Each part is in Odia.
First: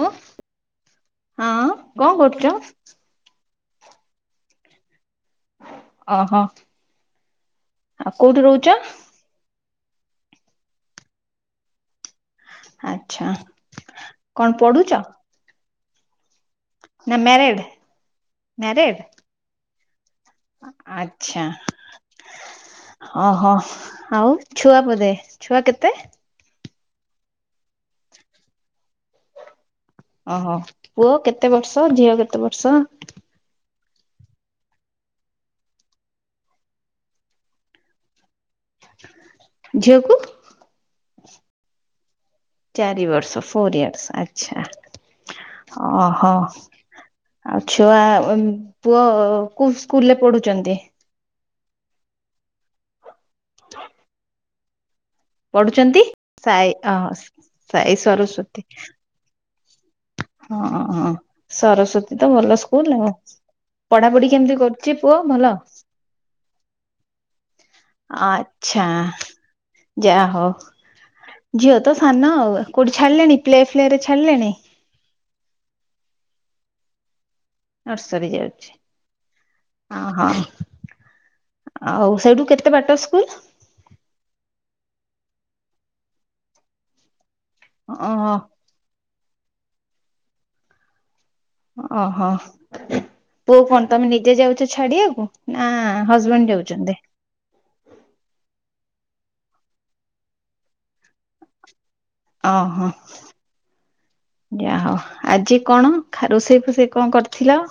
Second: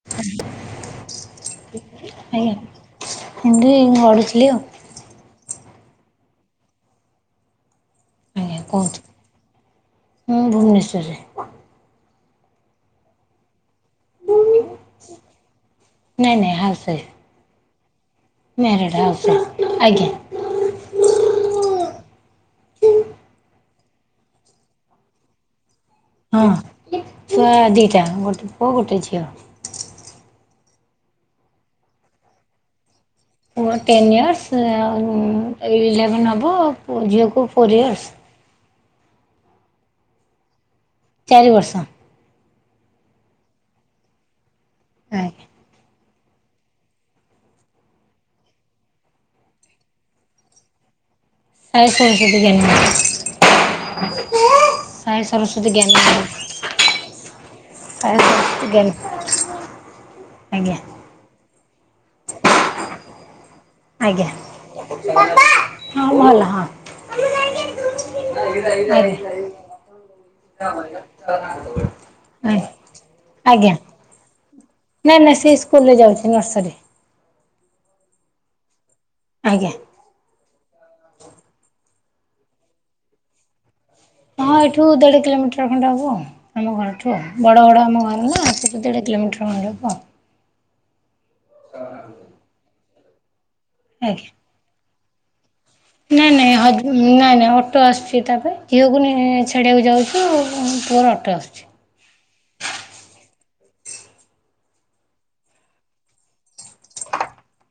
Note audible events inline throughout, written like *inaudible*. ଓ ହଁ କଣ ଆୟାଁ। କରୁଛ? ହିନ୍ଦି ଗଢିଥିଲି ଆଉ। ଅ ହ, ଆଉ କୋଉଠି ଆଜ୍ଞା ରହୁଛ? କୁହନ୍ତୁ। ମୁଁ ଭୁବନେଶ୍ୱରରେ। ଆଚ୍ଛା, କଣ ପଢୁଛ? ନାଇଁ ନାଇଁ ହାଲ। ନା ମ୍ୟାରେଡ। ମ୍ୟାରେଡ ହାଉସ୍ ୱାଇଫ୍, ଆଜ୍ଞା। ଆଚ୍ଛା। ଓହୋ! ଆଉ ଛୁଆ ପଦେ! ଛୁଆ କେତେ ହଁ, ଛୁଆ ଦିଟା ଗୋଟେ ପୁଅ ଗୋଟେ ଝିଅ। ଓହୋ! ପୁଅ କେତେ ବର୍ଷ ଝିଅ କେତେ ବର୍ଷ? ପୁଅ ଟେନ୍ ଇୟର୍ସ ଆଉ ଏଇ ଇଲେଭେନ୍ ହେବ ପୁଅ -ଝିଅକୁ ଫୋର ଇୟର୍ସ। ଝିଅକୁ। ଚାରି ବର୍ଷ। ଚାରି ବର୍ଷ ଫୋର୍ ଇୟର୍ସ ଆଚ୍ଛା। ଆଜ୍ଞା। ଓହୋ। ଆଉ ଛୁଆ ପୁଅ କୋଉ ସ୍କୁଲ୍ ରେ ପଢୁଛନ୍ତି? *unintelligible* ଆହେ ସରସ୍ଵତୀ ପଢୁଛନ୍ତି ଜ୍ଞାନ। ଆହେ ସାଇ ଅ ସରସ୍ଵତୀ ଜ୍ଞାନ ହଁ ଆଜ୍ଞା ହଁ ସରସ୍ଵତୀ ତ ଭଲ ସ୍କୁଲ୍ ଆଉ। ପଢାପଢି ଆଜ୍ଞା କେମିତି କରୁଛି ପୁଅ ଭଲ। ହଁ ଭଲ ହଁ ଆଚ୍ଛା। ଆଜ୍ଞା। ଯାହଉ ଝିଅ ତ ସାନ ଆଉ କୋଉଠି ଛାଡିଲେଣି ପ୍ଲେ ଆଜ୍ଞା ଫ୍ଲେରେ ଛାଡିଲେଣି। ନାଇଁ ନାଇଁ ସେ ସ୍କୁଲରେ ଯାଉଛି ନର୍ସରୀ। ନର୍ସରୀ ଯାଉଛି ଆଜ୍ଞା। ଓହୋ। ଆଉ ସେଇଠୁ କେତେ ବାଟ ସ୍କୁଲ୍। ହଁ ଏଠୁ ଦେଢ କିଲୋମିଟର ଖଣ୍ଡେ ହବ। ଆମ ଘରଠୁ ବଡ ବଡ ଆମ ଘର ଓହୋ ନା ସେଠୁ ଦେଢ କିଲୋମିଟର ହବ। ଓହୋ ପୁଅକୁ କଣ ତମେ ଆଜ୍ଞା। ନିଜେ ଯାଉଛ ଛାଡିବାକୁ। ନା ନାଇଁ ହଜବେଣ୍ଡ ନାଇଁ ହଜ ଯାଉଛନ୍ତି ନାଇଁ ନାଇଁ ଅଟୋ ଆସୁଛି ତା ପାଇଁ। ଝିଅକୁ ନେଇ ଛାଡିବାକୁ ଯାଉଛୁ। ଆଉ ପୁଅର ଅଟୋ ଆସୁଛି। ଓ ହୋ। ଯା ହୋଉ ଆଜି କଣ ଖା ରୋଷେଇ ଫୋଷେଇ କଣ କରିଥିଲ?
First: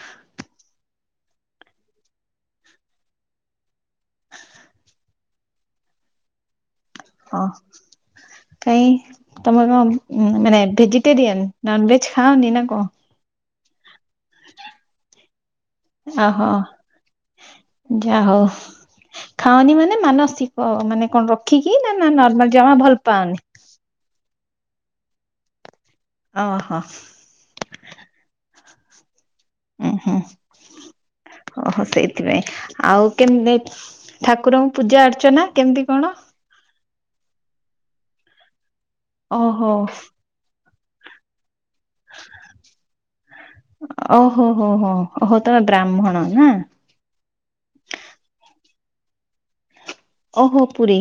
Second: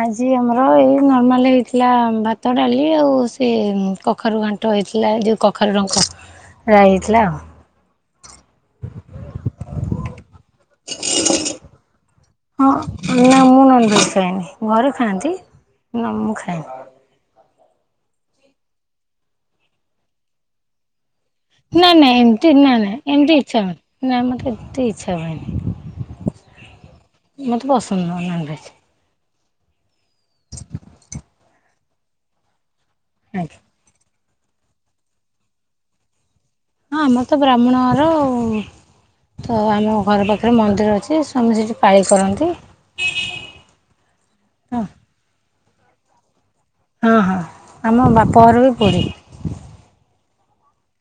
ଆଜି ଆମର ଏଇ ନର୍ମାଲ ହେଇଥିଲା ଭାତ ଡାଲି ଆଉ ସେ କଖାରୁ ଘାଣ୍ଟ ହେଇଥିଲା ଯେଉଁ କଖାରୁ ଡଙ୍କ। *inaudible* ରାଇ ହେଇଥିଲା ହ ଆଉ। *inaudible* କାଇଁ ତମର କଣ ମାନେ ଭେଜିଟେରିୟାନ୍ ନନ୍ ଭେଜ୍ ଖାଆନି ନା ହଁ କଣ। ନା ମୁଁ ଖାଏନି ଘରେ ଖାଆନ୍ତି ନାଁ ମୁଁ ଖାଏନି। ଯା ହଉ ଖାଅନି ମାନେ ମାନସିକ ମାନେ କଣ ରଖିକି ନା ନା ନର୍ମାଲ ଏମିତି ଜମା ନା ଭଲ ନାଇଁ ପାଅନି ଏମିତି ଇଚ୍ଛା ହ ନା ମତେ ମତେ ଇଚ୍ଛା ହୁଏନି। ଓହୋ ମତେ ପସନ୍ଦ ନୁହେଁ ନନଭେଜ୍। ଉଁ ହୁଁ ଓହୋ ସେଇଥିପାଇଁ। ଆଉ କେମତି ଆଜ୍ଞା। ଠାକୁରଙ୍କୁ ପୂଜା ଅର୍ଚ୍ଚନା କେମତି କଣ। ହଁ ଆମର ତ ବ୍ରାହ୍ମଣ ଘର ଆଉ। ତ ଓହୋ ଆମ ଘର ପାଖରେ ମନ୍ଦ ମନ୍ଦିର ଅଛି। ସ୍ୱାମୀ ସେଠି ପାଳି କରନ୍ତି। ଓହୋ ହୋ ହଁ ହୋ ଓହୋ ତମେ ବ୍ରାହ୍ମଣ ନା। ହଁ ହଁ ଆମ ବାପ ଘର ବି ପୁରୀ। ଓହୋ ପୁରୀ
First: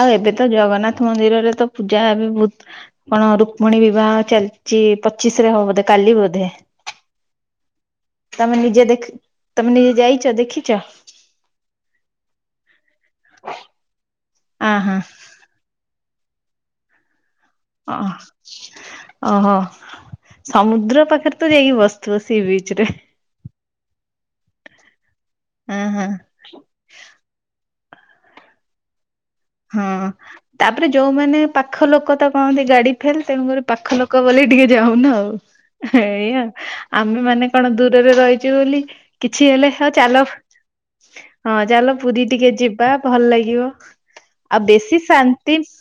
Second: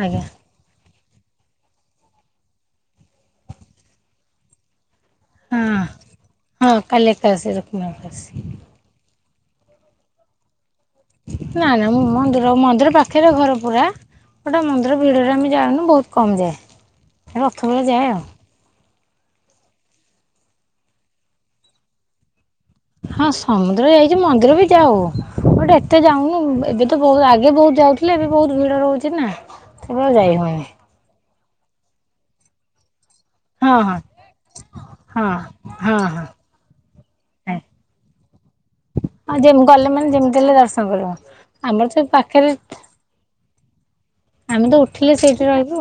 ଆଉ ଆଜ୍ଞା ଏବେ ତ ଜଗନ୍ନାଥ ମନ୍ଦିରରେ ତ ପୂଜା ବି ବହୁତ କଣ ରୁକ୍ମଣୀ ବିବାହ ଚାଲିଛି। ପ ପଚିଶିରେ ହଉ ହଁ। ବଧେ କାଲି ବଧେ। ହଁ କାଲି ଏକାଦଶୀ ରୁକ୍ମଣୀ ଏକାଦଶୀ ତମେ ନିଜେ ଦେଖ ତମେ ନିଜେ ଯାଇଚ ଦେଖିଛ। ନା ନା ମୁଁ ମନ୍ଦିର ମନ୍ଦିର ପାଖରେ ଘର ପୁରା। ଗୋଟେ ଆଁ ମନ୍ଦିର ହଁ ଭିଡରେ ଆମେ ଯାଉନୁ। ବହୁତ କମ ଯାଏ ରଥ ବଳେ ଯାଏ ଆଉ। ଓହୋ ସମୁଦ୍ର ପାଖରେ ତ ଯାଇକି ବସଥିବ ସି ବିଚ୍ ରେ। ହଁ ସମୁଦ୍ର ଯାଇଛି ମନ୍ଦିର ବି ଯାଉ। ଗୋଟେ ହଁ ଏତେ ହଁ ଯାଉନୁ ଏବେ ତ ବହୁତ ଆଗେ ବହୁତ ଯାଉ। ଥିଲେ ବି ବହୁତ ଭିଡ ରହୁଛି ନା। ହଁ କେବେ ଆଉ ଯାଇ ହଉନି। ତାପରେ ଯୋଉମାନେ ପାଖ ଲୋକ ତ କହନ୍ତି ଗାଡି ଫେଲ ତେଣୁ କରି ହଁ ହଁ ପାଖ ଲୋକ ବୋଲି ଟିକେ ଯାଉନ ହଁ ଆଉ। ହଁ ହଁ ଏଇଆଉ ଆମେ ମାନେ କଣ ଆଜ୍ଞା ଦୂର ରହିଛି ବୋଲି ହଁ କିଛି ଯେମ ହେଲେ ଗଲେ ହଉ ମାନେ ଚାଲ ଯେମିତି ହେଲେ ଦର୍ଶନ କରିବ। ହଁ ଆମର ଚାଲ ସେ ପୁରୀ ଟିକେ ପାଖରେ ଯିବା। ଭଲ ଲାଗିବ। ଆଉ ଆମେ ତ ବେଶୀ ଉଠିଲେ ସେଇଠି ଶାନ୍ତି ରହିବୁ।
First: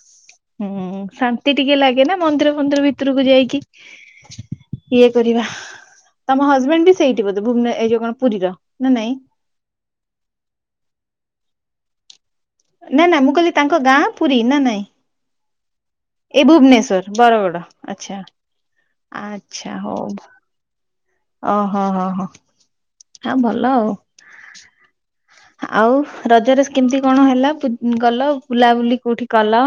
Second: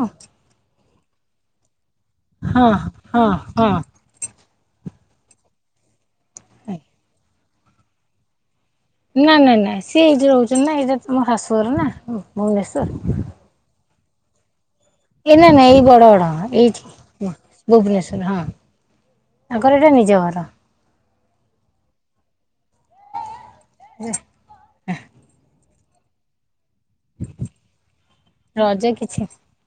ହୁଁ ଶାନ୍ତି ଟିକେ ଲାଗେ ନା ମନ୍ଦିର ହଁ ଫନ୍ଦିର ହଁ ଭିତରକୁ ଯାଇକି ହଁ। ଇଏ କରିବା ତମ ହଜବେଣ୍ଡ ବି ସେଇଠି ବୋଧେ ଭୁବନ ଏଇ ଯୋଉ କଣ ପୁରୀର ନାଇଁ ନାଇଁ ନାଇଁ ସିଏ ଏଇଠି ରହୁଛନ୍ତି ନା ଏଇଟା ତ ମୋ ଶାଶୁ ଘର ନା ଭୁବନେଶ୍ଵର। ନା ନା ମୁଁ କହିଲି ତାଙ୍କ ଗାଁ ପୁରୀ ନା ନାଇଁ। ଏ ନାଇ ନାଇଁ ଏଇ ବ ଏଇ *inaudible* ଏଇଠି ଭୁବନେଶ୍ଵର ହୁଁ ବରଗଡ ଆଚ୍ଛା ଭୁବନେଶ୍ଵର ହଁ ଆଚ୍ଛା ତାଙ୍କର ଏଇଟା ହଉ ନିଜ ଘର। ଓହୋ ଓହୋ ହ ଭଲ ଆଉ ଆଉ ରଜରେ ସ କେମିତି କଣ ହେଲା ଗଲ ରଜ ବୁଲାବୁଲି କୋଉଠି କଲ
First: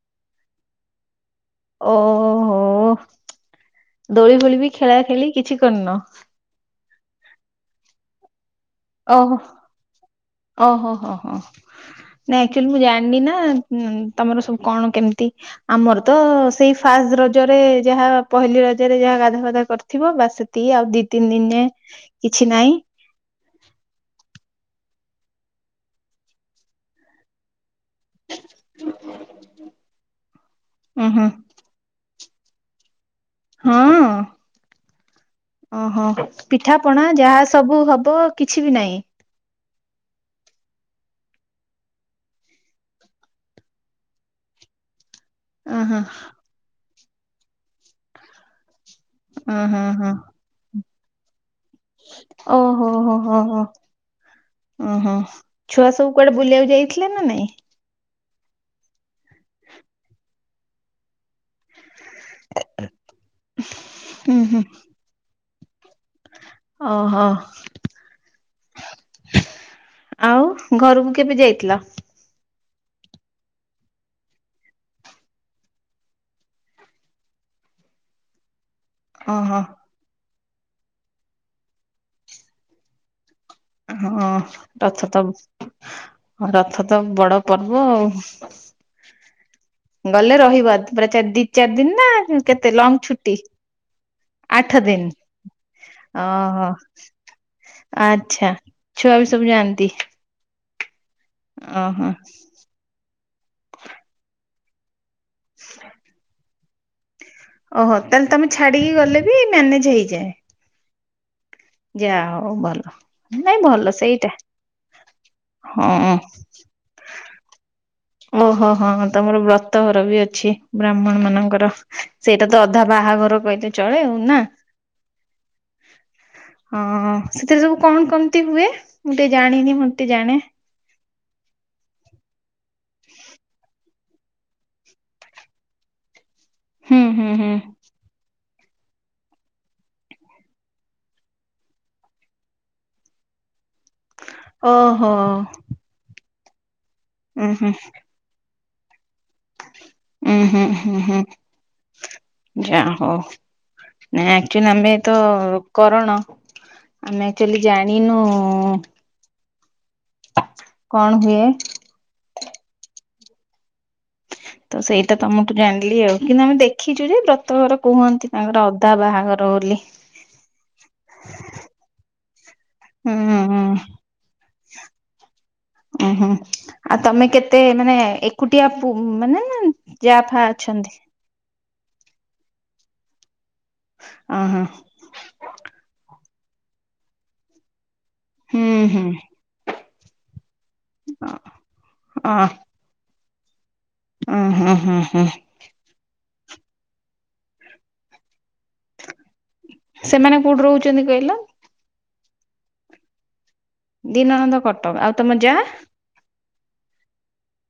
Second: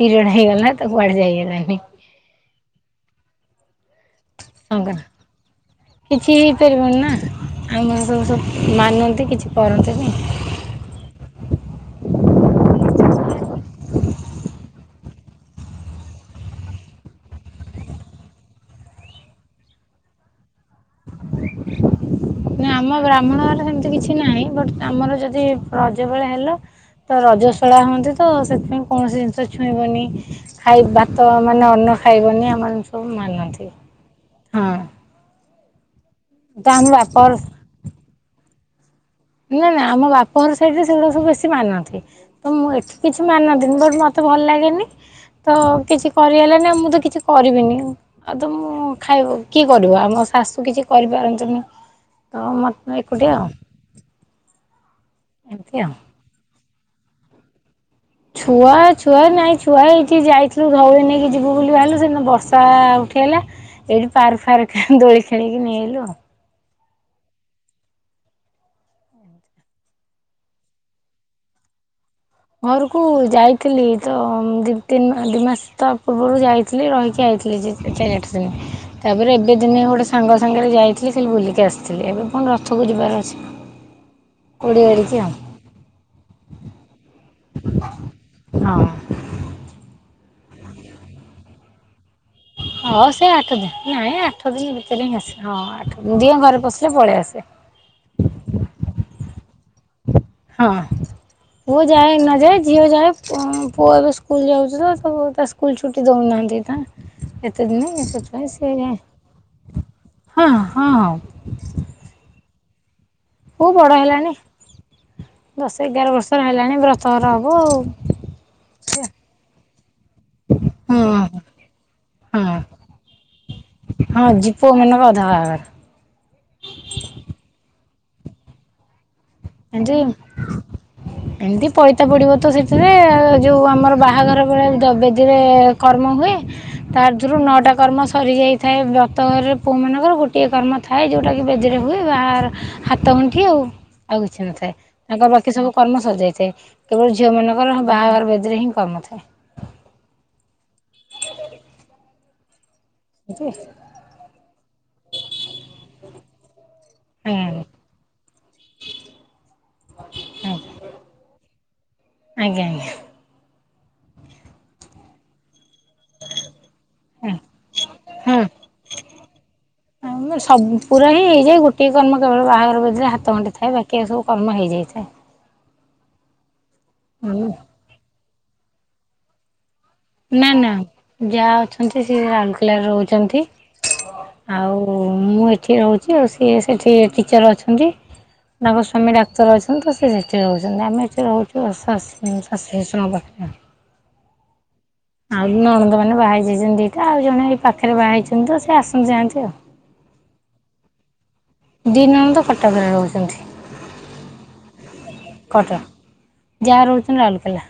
ପିରିୟଡ଼ ହେଇଗଲା ତ କୁଆଡେ ଯାଇ ହେଲାନି। ଓହୋ। ଦୋଳି ଫୋଳି ବି ହଁ ପା ଖେଳା ଖେଳି କିଛି କରିନ? କିଛି ହେଇପାରିବନି ନା। *inaudible* ମାନନ୍ତି ଓହୋ କିଛି କରନ୍ତିନି। ଓହୋ ହୋ ହୋ *unintelligible* ନାଇଁ ଆକ୍ଚୁଆଲି ମୁଁ ଜାଣିନି ନା ତମର ସବୁ କଣ କେମିତି ଆମର ତ ସେଇ ଫାସ ରଜରେ ଯାହା ପହିଲି ରଜରେ ଯାହା ଗାଧା ଫାଧା କରିଥିବ ବାସ ସେତିକି ଆଉ ଦି ତିନି ଦିନ ଯାଏ କିଛି ନାଇ ନାହିଁ ଆମ ବ୍ରାହ୍ମଣ ଘରେ ସେମିତି କିଛି ନାଇଁ ବଟ ଆମର ଯଦି ରଜ ବେଳେ ହେଲ ତ ରଜ ସଳା ହୁଅନ୍ତି ତ ସେଥିପାଇଁ କୌଣସି ଜିନିଷ ଛୁଇଁବନି ଖାଇ ଉଁ ହୁଁ ଭାତ ମାନେ ଅର୍ଣ୍ଣ ଖାଇବନି ଆମ ହଁ ଓହୋ। ତ ଆମ ପିଠାପଣା ବାପଘର ଯାହା ସବୁ ହବ କିଛି ବି ନାହିଁ। ନା ନା ଆମ ବାପଘର ସାଇଟିରେ ସେଗୁଡା ସବୁ ବେଶୀ ମାନନ୍ତି ତ ମୁଁ ଏଠି କିଛି ମାନନ୍ତିିନି ବଟ ମତେ ଭଲ ଲାଗେନି ତ ଓହୋ କିଛି କରିହେଲାନି ଆଉ ମୁଁ ତ କିଛି କରିବିନି ଆଉ ତ ମୁଁ ଖାଇବ କିଏ ଓହୋ କରିବ ଆମ ଶାଶୁ କିଛି କରିପାରନ୍ତିନି। ତ ମତ ଓହୋ ଏକୁଟିଆ ଆଉ। ଓହୋ ଓହୋ ଏମିତି ଛୁଆ ଆଉ ସବୁ କୁଆଡେ ବୁଲିବାକୁ ଯାଇଥିଲେ ନା ନାଇଁ। ଛୁଆ ଛୁଆ ନାଇଁ ଛୁଆ ଏଇଠି ଯାଇଥିଲୁ ଧଉଳି ନେଇକି ଯିବୁ ବୋଲି ବାହାରିଲୁ ସେ ଦିନ ବର୍ଷା ଉଠିଗଲା ଏଠି ହୁଁ ପାର୍କ ହୁଁ ଫାର୍କ ଦୋଳି ଖେଳିକି ନେଇଆଇଲୁ ଆଉ। ଓହୋ। ଆଉ ଘରକୁ କେବେ ଯାଇଥିଲ। ଘରକୁ ଯାଇଥିଲି ତ ଦି ତିନି ମାସ ଦି ମାସ ତା ପୂର୍ବରୁ ଯାଇଥିଲି ରହିକି ଆଇଥିଲି। ଲି ଯିବି ଫେର ଆଠ ଦିନି। ତାପରେ ଏବେ ଓହୋ ଦିନେ ଗୋଟେ ସାଙ୍ଗ ସାଙ୍ଗରେ ଯାଇଥିଲି ଖାଲି ବୁଲିକି ଆସିଥିଲି ଏବେ ପୁଣି ରଥକୁ ଯିବାର ଅଛି। ହଁ କୋଡିଏ ରଥ ଆଡିକି ତ ଆଉ ରଥ ତ ବଡ ପର୍ବ ଆଉ। ହଁ। ଗଲେ ରହିବ ପୁରା ଚାରି ଦିନ ଦି ଚାରି ଦିନ ନା କେତେ ଲଙ୍ଗ ହଉ ସେ ଛୁଟି? ଆଠ ଦିନ ନାଇଁ ଆଠ ଦିନ ଭିତରେ ହିଁ ଆସେ ହଁ ଆଠ ଦିନ ଦିଅ ଘରେ ପଶିଲେ ପଳେଇ ଆସେ। ଆଛା ଛୁଆ ବି ସବୁ ଯାଆନ୍ତି। ହଁ ପୁଅ ଓହୋ ଯାଏ ନଯାଏ ଝିଅ ଯାଏ ପୁଅ ଏବେ ସ୍କୁଲ ଯାଉଛି ତ ଆଉ ତା ସ୍କୁଲ ଛୁଟି ଦଉନାହାନ୍ତି ତା ଏତ ଓହୋ ଦିନେ ତାହେଲେ ତମେ ସେଥିପାଇଁ ସେ ଛାଡିକି ଗଲେ ବି ହ ହଁ। ଯାହା ହଉ ଭଲ ନାଇଁ ପୁଅ ଭଲ ବଡ଼ ସେଇଟା ହେଲାଣି ଦଶ ହଁ ଏଗାର ବର୍ଷର ହେଲାଣି ବ୍ରତଘର ହବ ଆଉ ଓହୋ ହଁ ହଁ ତମର ବ୍ରତଘର ବି ଅଛି ବ୍ରାହ୍ମଣ ହଁ ମାନଙ୍କର ସେଇଟା ହଁ ତ ଅଧା ବା ବାହାଘର କହିତେ ଚଳେ ଆଉ ହଁ ନା। ଜି ଅଧା ପୁଅମାନଙ୍କ ବାହାଘର। ହଁ ସେଥିରେ ସବୁ କଣ କେମିତି ହୁଏ। ମୁଁ ଟିକେ ଜାଣିନି ମୁଁ ଏମିତି ଟିକେ ଜାଣେ ଏମିତି ପଇତା ପଡିବ ତ ସେଠି ତିବେ ଆଉ ଆ ଯୋଉ ଆମର ବାହାଘର ଭଳିଆ ବେଦୀରେ କର୍ମ ହୁଏ। ହୁଁ ତା ହୁଁ ଧୁରୁ ହୁଁ ନଅଟା କର୍ମ ସରିଯାଇ ଥାଏ ବ୍ରତ ଘରରେ ପୁଅମାନଙ୍କର ଗୋଟିଏ କର୍ମ ଥାଏ ଯୋଉଟା କି ବେଦିରେ ହୁଏ ବାହାଘର ହାତ ଗଣ୍ଠି ଆଉ। ଆଉ କିଛି ନଥାଏ ଓହୋ ତାଙ୍କ ବାକି ସବୁ କର୍ମ ସରିଯାଇ ଥାଏ କେବଳ ଉୁଁ ହୁଁ ଝିଅମାନଙ୍କର ହଁ ବାହାଘର ବେଦିରେ ହିଁ କାମ ଥାଏ। ହୁଁ ହୁଁ ହୁଁ ହୁଁ ଯା ହଉ। ଏମିତି ନାଇଁ ଆକ୍ଚୁଆଲି ଆମେ ତ କରଣ ଆମେ ଏକ୍ଟୁଲି ଆଜ୍ଞା ଜାଣିନୁ। କଣ ହୁଏ। ଆଜ୍ଞା ଆଜ୍ଞା। ତ ସେଇଟା ତମଠୁ ଜାଣ ଲି ଆଉ କିନ୍ତୁ ଆମେ ଦେଖିଚୁ ଯେ ବ୍ରତ ଘର କୁହନ୍ତି ହଁ ତାଙ୍କର ଅଧା ବାହାଘର ବୋଲି। ଉଁ ପୁରା ହିଁ ହେଇଯାଏ ଗୋଟଏ କାମ କେବଳ ବାହାଘର ବେଦୀରେ ହୁଁ ହାତ ଗଣ୍ଠି ହୁଁ ଥାଏ ବାକି ଏ ସବୁ କର୍ମ ହେଇଯାଇଥାଏ। ଉଁ ହୁଁ ଆଉ ତମେ କେତେ ମାନେ ଏକୁଟିଆ ପୁ ମାନେ ଯା ଫା ନାଁ ଅଛନ୍ତି? ନାଁ ଯାହା ଅଛ୍ ଅନ୍ତି ସିଏ ରାଉଲକେଲାରେ ରହୁଚନ୍ତି ଅହଁ ଆଉ ମୁଁ ଏଠି ରହୁଚି ଆଉ ସେ ଇଏ ସେଠି ଟିଚର୍ ଅଛନ୍ତି ହୁଁ ତାଙ୍କ ହୁଁ ସ୍ୱାମୀ ଡାକ୍ତର୍ ଅଛନ୍ତି ତ ସିଏ ସେଠି ରହୁ ଚନ୍ତି ଆମେ ଏଠି ଅ ରହୁଚୁ ଆଉ ଶା ଶାଶୁ ଶଶୁରଙ୍କ ପାଖରେ। ଅଁ ହଁ। ଆଉ ନଣନ୍ଦମାନେ ବାହା ହେଇଯାଇଚନ୍ତି ଦିଇଟା ଆଉ ଜଣେ ଏଇ ପାଖରେ ବାହା ହେଇଚି। କିନ୍ତୁ ସେ ଆସନ୍ତି ଯାଆନ୍ତି ସେମାନେ କୋଉଠି ରହୁଛନ୍ତି କହିଲ? ଆଉ। ଦି ନଣନ୍ଦ କଟକରେ ରହୁଚନ୍ତି। ଦି ନଣନ୍ଦ କଟକ ଆଉ ତମ ଯା? ଯା ରହୁଚନ୍ତି ରାଉଲକେଲା।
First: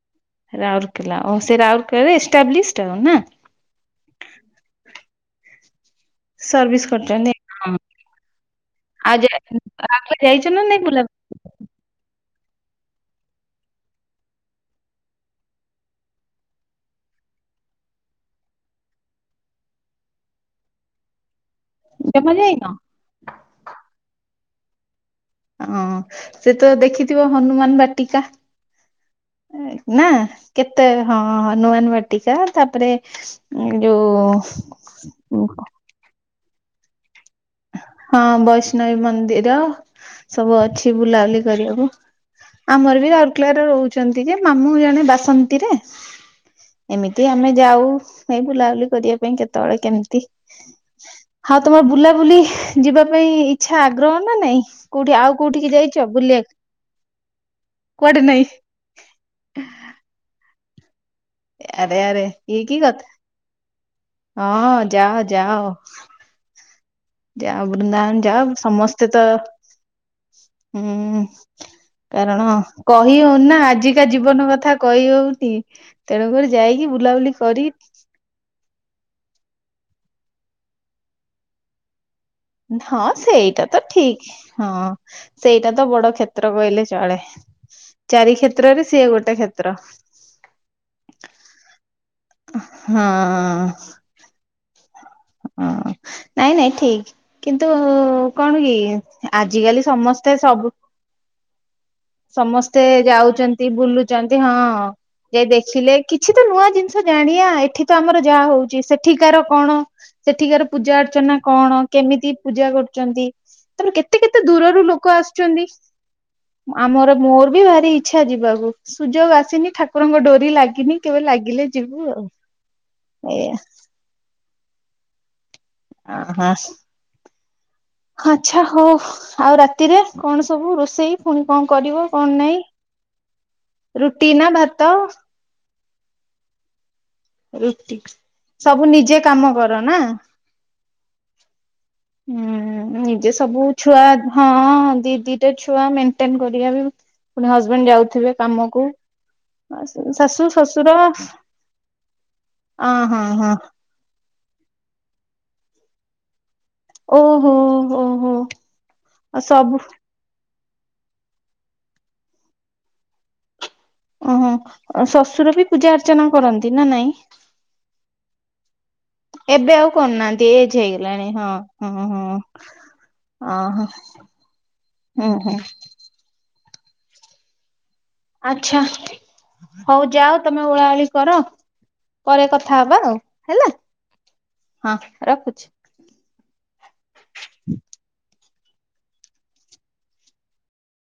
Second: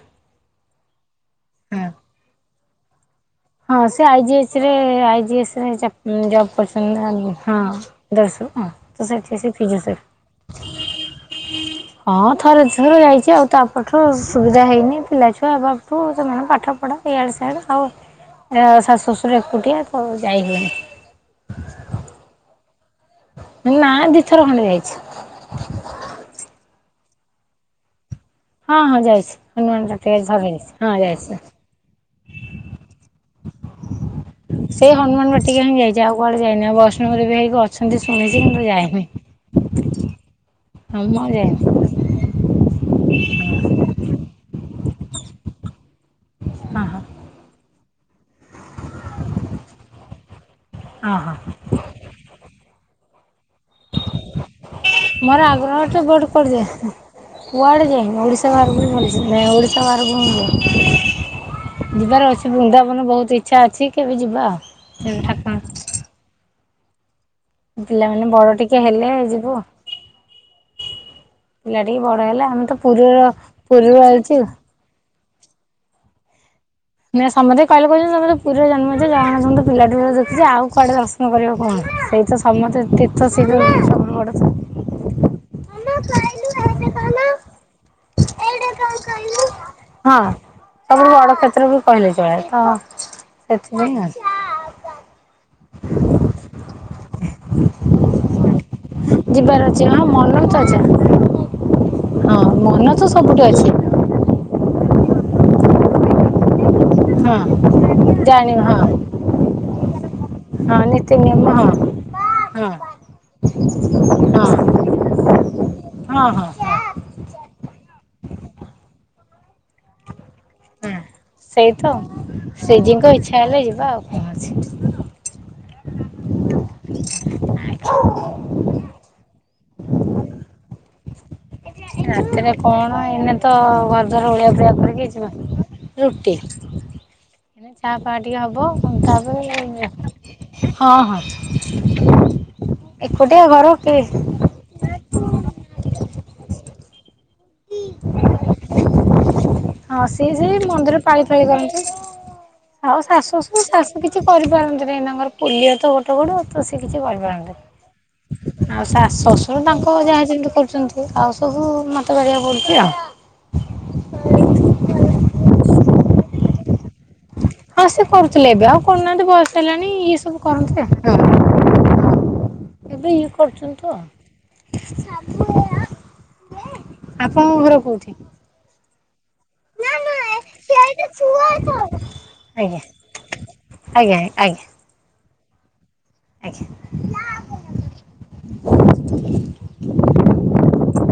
ରାଉରକେଲା ଓ ସେ ରାଉରକେଲାରେ ଏଷ୍ଟାବ୍ଲିସଡ ଆଉ ନାଁ? ହଁ ସେ ଆଇ ଜି ଏଚ୍ ରେ ଆଇ ଜି ଏଚ୍ ରେ ଚା ଉଁ ଜବ୍ ସର୍ଭିସ କରୁଚନ୍ତି ଆ କରୁଛନ୍ତି ହଁ ଦେର୍ଶୁ ତ ଆଉ ଯା ସେଠି ସେ ଫିଜିସି ରାଉରକେଲା ଯାଇଛ ନା ନାଇଁ ବୁଲା ହଁ। ଥରେ ଥରେ ଯାଇଚି ଆଉ ତାପଠରୁ ସୁବିଧା ହେଇନି ପିଲାଛୁଆ ହେବାଠୁ ସେମାନେ ପାଠ ପଢ଼ା ଏଆଡ଼େ ସି ତାହା ବି ଆଉ ଅ ଶାଶୁ ଶଶୁର ଏକୁଟିଆ ତ ଯାଇ ହୋଉନି। ଜମା ଯାଇନ? ନାଁ ଦି ଥର ଖଣ୍ଡେ ଯାଇଛି। ହଁ ସେ ତ ଦେଖିଥିବ ହନୁମାନ ବାଟିକା? ହଁ ହଁ ଯାଇଛି ଏ ହନୁମାନ ନାଁ ବାଟିକା ଥରେ ଯାଇଛି କେତେ ହଁ ଯାଇଛି ହନୁମାନ ବାଟିକା ତାପରେ ଯୋଉ ସେଇ ହନୁମାନ ବାଟିକା ହିଁ ଯାଇଚି ଆଉ କୁଆଡ଼େ ଯାଇନି ବୈଷ୍ଣବରୁ ବି ହେଇ ହଁ ବୈଷ୍ଣବୀ ମନ୍ଦିର ସବୁ ଅଛି। ଚି ହଁ ମୁଁ ଆଉ ବୁଲାବୁଲି ଯାଇନି କରିବାକୁ ଆମର ବି ରାଉରକେଲାରେ ରହୁଚନ୍ତି। ଏ ମାମୁଁ ଜଣେ ବାସନ୍ତିରେ ହଁ ହଁ ଏମିତି ଆମେ ଯାଉ ହେଇ ବୁଲାବୁଲି କରିବା ପାଇଁ କେତୋଳେ କେମତି ହଁ ହଁ ଆଉ ତମେ ବୁଲାବୁଲି ଯିବା ପାଇଁ ଇଚ୍ଛା ଆଗ୍ରହ ନାଁ ନାଇଁ? କୋଉଠି ଆଉ ମୋର କୋଉଠିକି ଆଗ୍ରହଟେ ଯାଇଛ ବଡ଼ ବୁଲିବାକୁ କୁଆଡ଼େ ଯାଏ କୁଆଡ଼େ କୁଆଡେ ଯାଇନି ନାଇଁ ଓଡ଼ିଶା ବାହାରୁକୁ ବି ଭଲସେ ନାଇଁ ଓଡ଼ିଶା ବହାରୁକୁ ମୁଁ ଯା ଆରେ ଆରେ ଯିବାର ଅଛି ଇଏ କି ବୃନ୍ଦାବନ କଥା। ବହୁତ ଇଚ୍ଛା ଅଛି। କେବେ ଯିବା ହଁ ଆଉ ଯେବେ ଯାଅ ଯାଅ ଠାକୁର ଯାଅ ବୃନ୍ଦାବନ ପିଲାମାନେ ଯାଅ ବଡ ଟିକେ ସମସ୍ତେ ହେଲେ ତ ଯିବୁ ହୁଁ ପିଲା ଟିକେ ବଡ ହେଲେ କାରଣ ଆମେ ତ କହି ପୁରୀର ହଉନି ନାଁ ପୁରୀରୁ ଆଜିକା ଆଇଛୁ। ଜୀବନ କଥା କହି ହୋଉ ଟି ତେଣୁ କରି ନାଁ ସମତେ କଲ୍ କରୁଚନ୍ତି ତମେ ତ ପୁ ରେ ଜନ୍ମ ହେଇଚ ଯା ହେନେ ତମେ ତ ପିଲାଟି ବେଳୁ ଦେଖୁଚ ଆଉ କୁଆଡ଼େ ଦର୍ଶନ କରିବ କଣ ସେଇ ତ ସମସ୍ତେ ହଁ ତୀର୍ଥ ସେଇ ସେଇଟା ତ ସବୁଠୁ ଠିକ ବଡ ତ। ହଁ। ସେଇଟା ତ ବଡ କ୍ଷେତ୍ର କହିଲେ ଚଳେ ଚାରି କ୍ଷେତ୍ର। କ୍ଷେତ୍ରରେ ସିଏ ଗୋଟେ କ୍ଷେତ୍ର। ସବୁ ବଡ କ୍ଷେତ୍ର ବି କହିଲେ ଚଳେ ତ ହଁ ସେଥିପାଇଁ ଆଉ। ହଁ। ନାଇଁ ନାଇଁ ଠିକ କିନ୍ତୁ କଣ କି ଯିବାର ଅଛି ଆଜିକାଲି ହଁ ସମସ୍ତେ ମନକୁ ତ ସବୁ। ଯା ହଁ ସମସ୍ତେ ମନ ତ ସବୁଠି ଯାଉଛନ୍ତି ଅଛି ବୁଲୁଛନ୍ତି ହଁ ଯାଇ ଦେଖିଲେ କିଛି ତ ନୂଆ ଜିନିଷ। ତ ହଁ ଜାଣଆ ଏଠି ତ ଆମର ଯାହା ଜାଣିବ ହଁ ହଉଛି ସେଠିକାର କଣ। ସେଠିକାର ହଁ ପୂଜା ନୀତି ଅର୍ଚ୍ଚନା ନିୟମ ହଁ କଣ କେମିତି ହଁ ପୂଜା କରୁଛନ୍ତି ତାପର କେତେ କେତେ ହଁ ଦୂରରୁ ଲୋକ। ଆସୁଛନ୍ତି। ହଁ ହଁ। ମୋର ବି ଭାରି ଇଚଛା ଯିବାକୁ ସୁଯୋଗ ଆସିନି ଠାକୁରଙ୍କ ଡୋରି ଲାଗିନି କେବେ ଲାଗିଲେ ସେଇ ତ ଯିବୁ ଆଉ। ଶ୍ରୀଜୀଙ୍କ ଇଚ୍ଛା ଏଇଆ ହେଲେ ଯିବା ଆଉ କଣ ଅଛି। ଅଁ ହଁସ। ଆଚ୍ଛା ହଉ ଆଉ ରାତିରେ କଣ ସବୁ ରୋଷେଇ ପୁଣି। କଣ କରିବ କଣ ରାତିରେ ନାଇଁ କଣ ଏନେ ତ ଘରଦ ରୁଟି ନା ଓଳିଆ ପଳିଆ ଭାତ କରିକି ଯିବା। ରୁଟି। ରୁଟି ଚା ଫହା ସବୁ ନିଜେ ଟିକେ କାମ କର ନା ହବ ତାପରେ ହଁ ହଁ। ହୁଁ ନିଜେ ଏକୁଟିଆ ସବୁ ଘର କି ଛୁଆ ହଁ ଦିଦି ଦିଟା ଛୁଆ ମେଣ୍ଟେ କରିବା ବି ପୁଣି ହଜବେଣ୍ଡ ଯାଉଥିବେ କାମକୁ। ହଁ ସିଏ ଶାଶୁ ସେ ଶ୍ୱଶୁର ମନ୍ଦିର ପାଳି ଫାଳି କରନ୍ତିୁ ଅ ଆଉ ହଁ ଶାଶୁ ହଁ ସବୁ ଶାଶ କିଛି କିଛି କରିପାରନ୍ତି ନାହିଁ ତାଙ୍କର ପୋଲିଓ ତ ଗୋଟେ ଗୋଡ଼। ତ ସେ କିଛି ଓହୋ ଓହୋ କରିପାରନ୍ତି ଆଉ ଆଉ ଶଶୁର ସବୁ ତାଙ୍କୁ ଯାହା ଯେମିତି କରୁ ଆଉ ସବୁ ମତେ କରିବାକୁ ପଡୁଛି ଆଉ। ଓହୋ ଶଶୁର ବି ପୂଜା ଅର୍ଚ୍ଚନା କରନ୍ତି ନା ନାଇଁ। ହଁ ସେ କରୁଥିଲେ ଏବେ ଆଉ କରୁନାହାନ୍ତି ବୟସ ଏବେ ହେଲାଣି ଆଉ ଇଏ ସବୁ କରୁନାହାନ୍ତି କରନ୍ତି ଏଜ ଆଉ। ହେଇଗଲାଣି ହଁ ହଁ ହଁ। ହଁ। ଏବେ ଇଏ କରୁଛ ଓହୋ ତ। ହୁଁ ହୁଁ। ଆପଣଙ୍କ ଘର କୋଉଠି। ଆଛା। ହଉ ଆଜ୍ଞା ଯାଅ ତମେ ଓଳାଓଳି କର ପରେ ଆଜ୍ଞା କଥା ହବା ଆଉ ହେଲା। ଆଜ୍ଞା। ହଁ ରଖୁଛି। ଆଜ୍ଞା।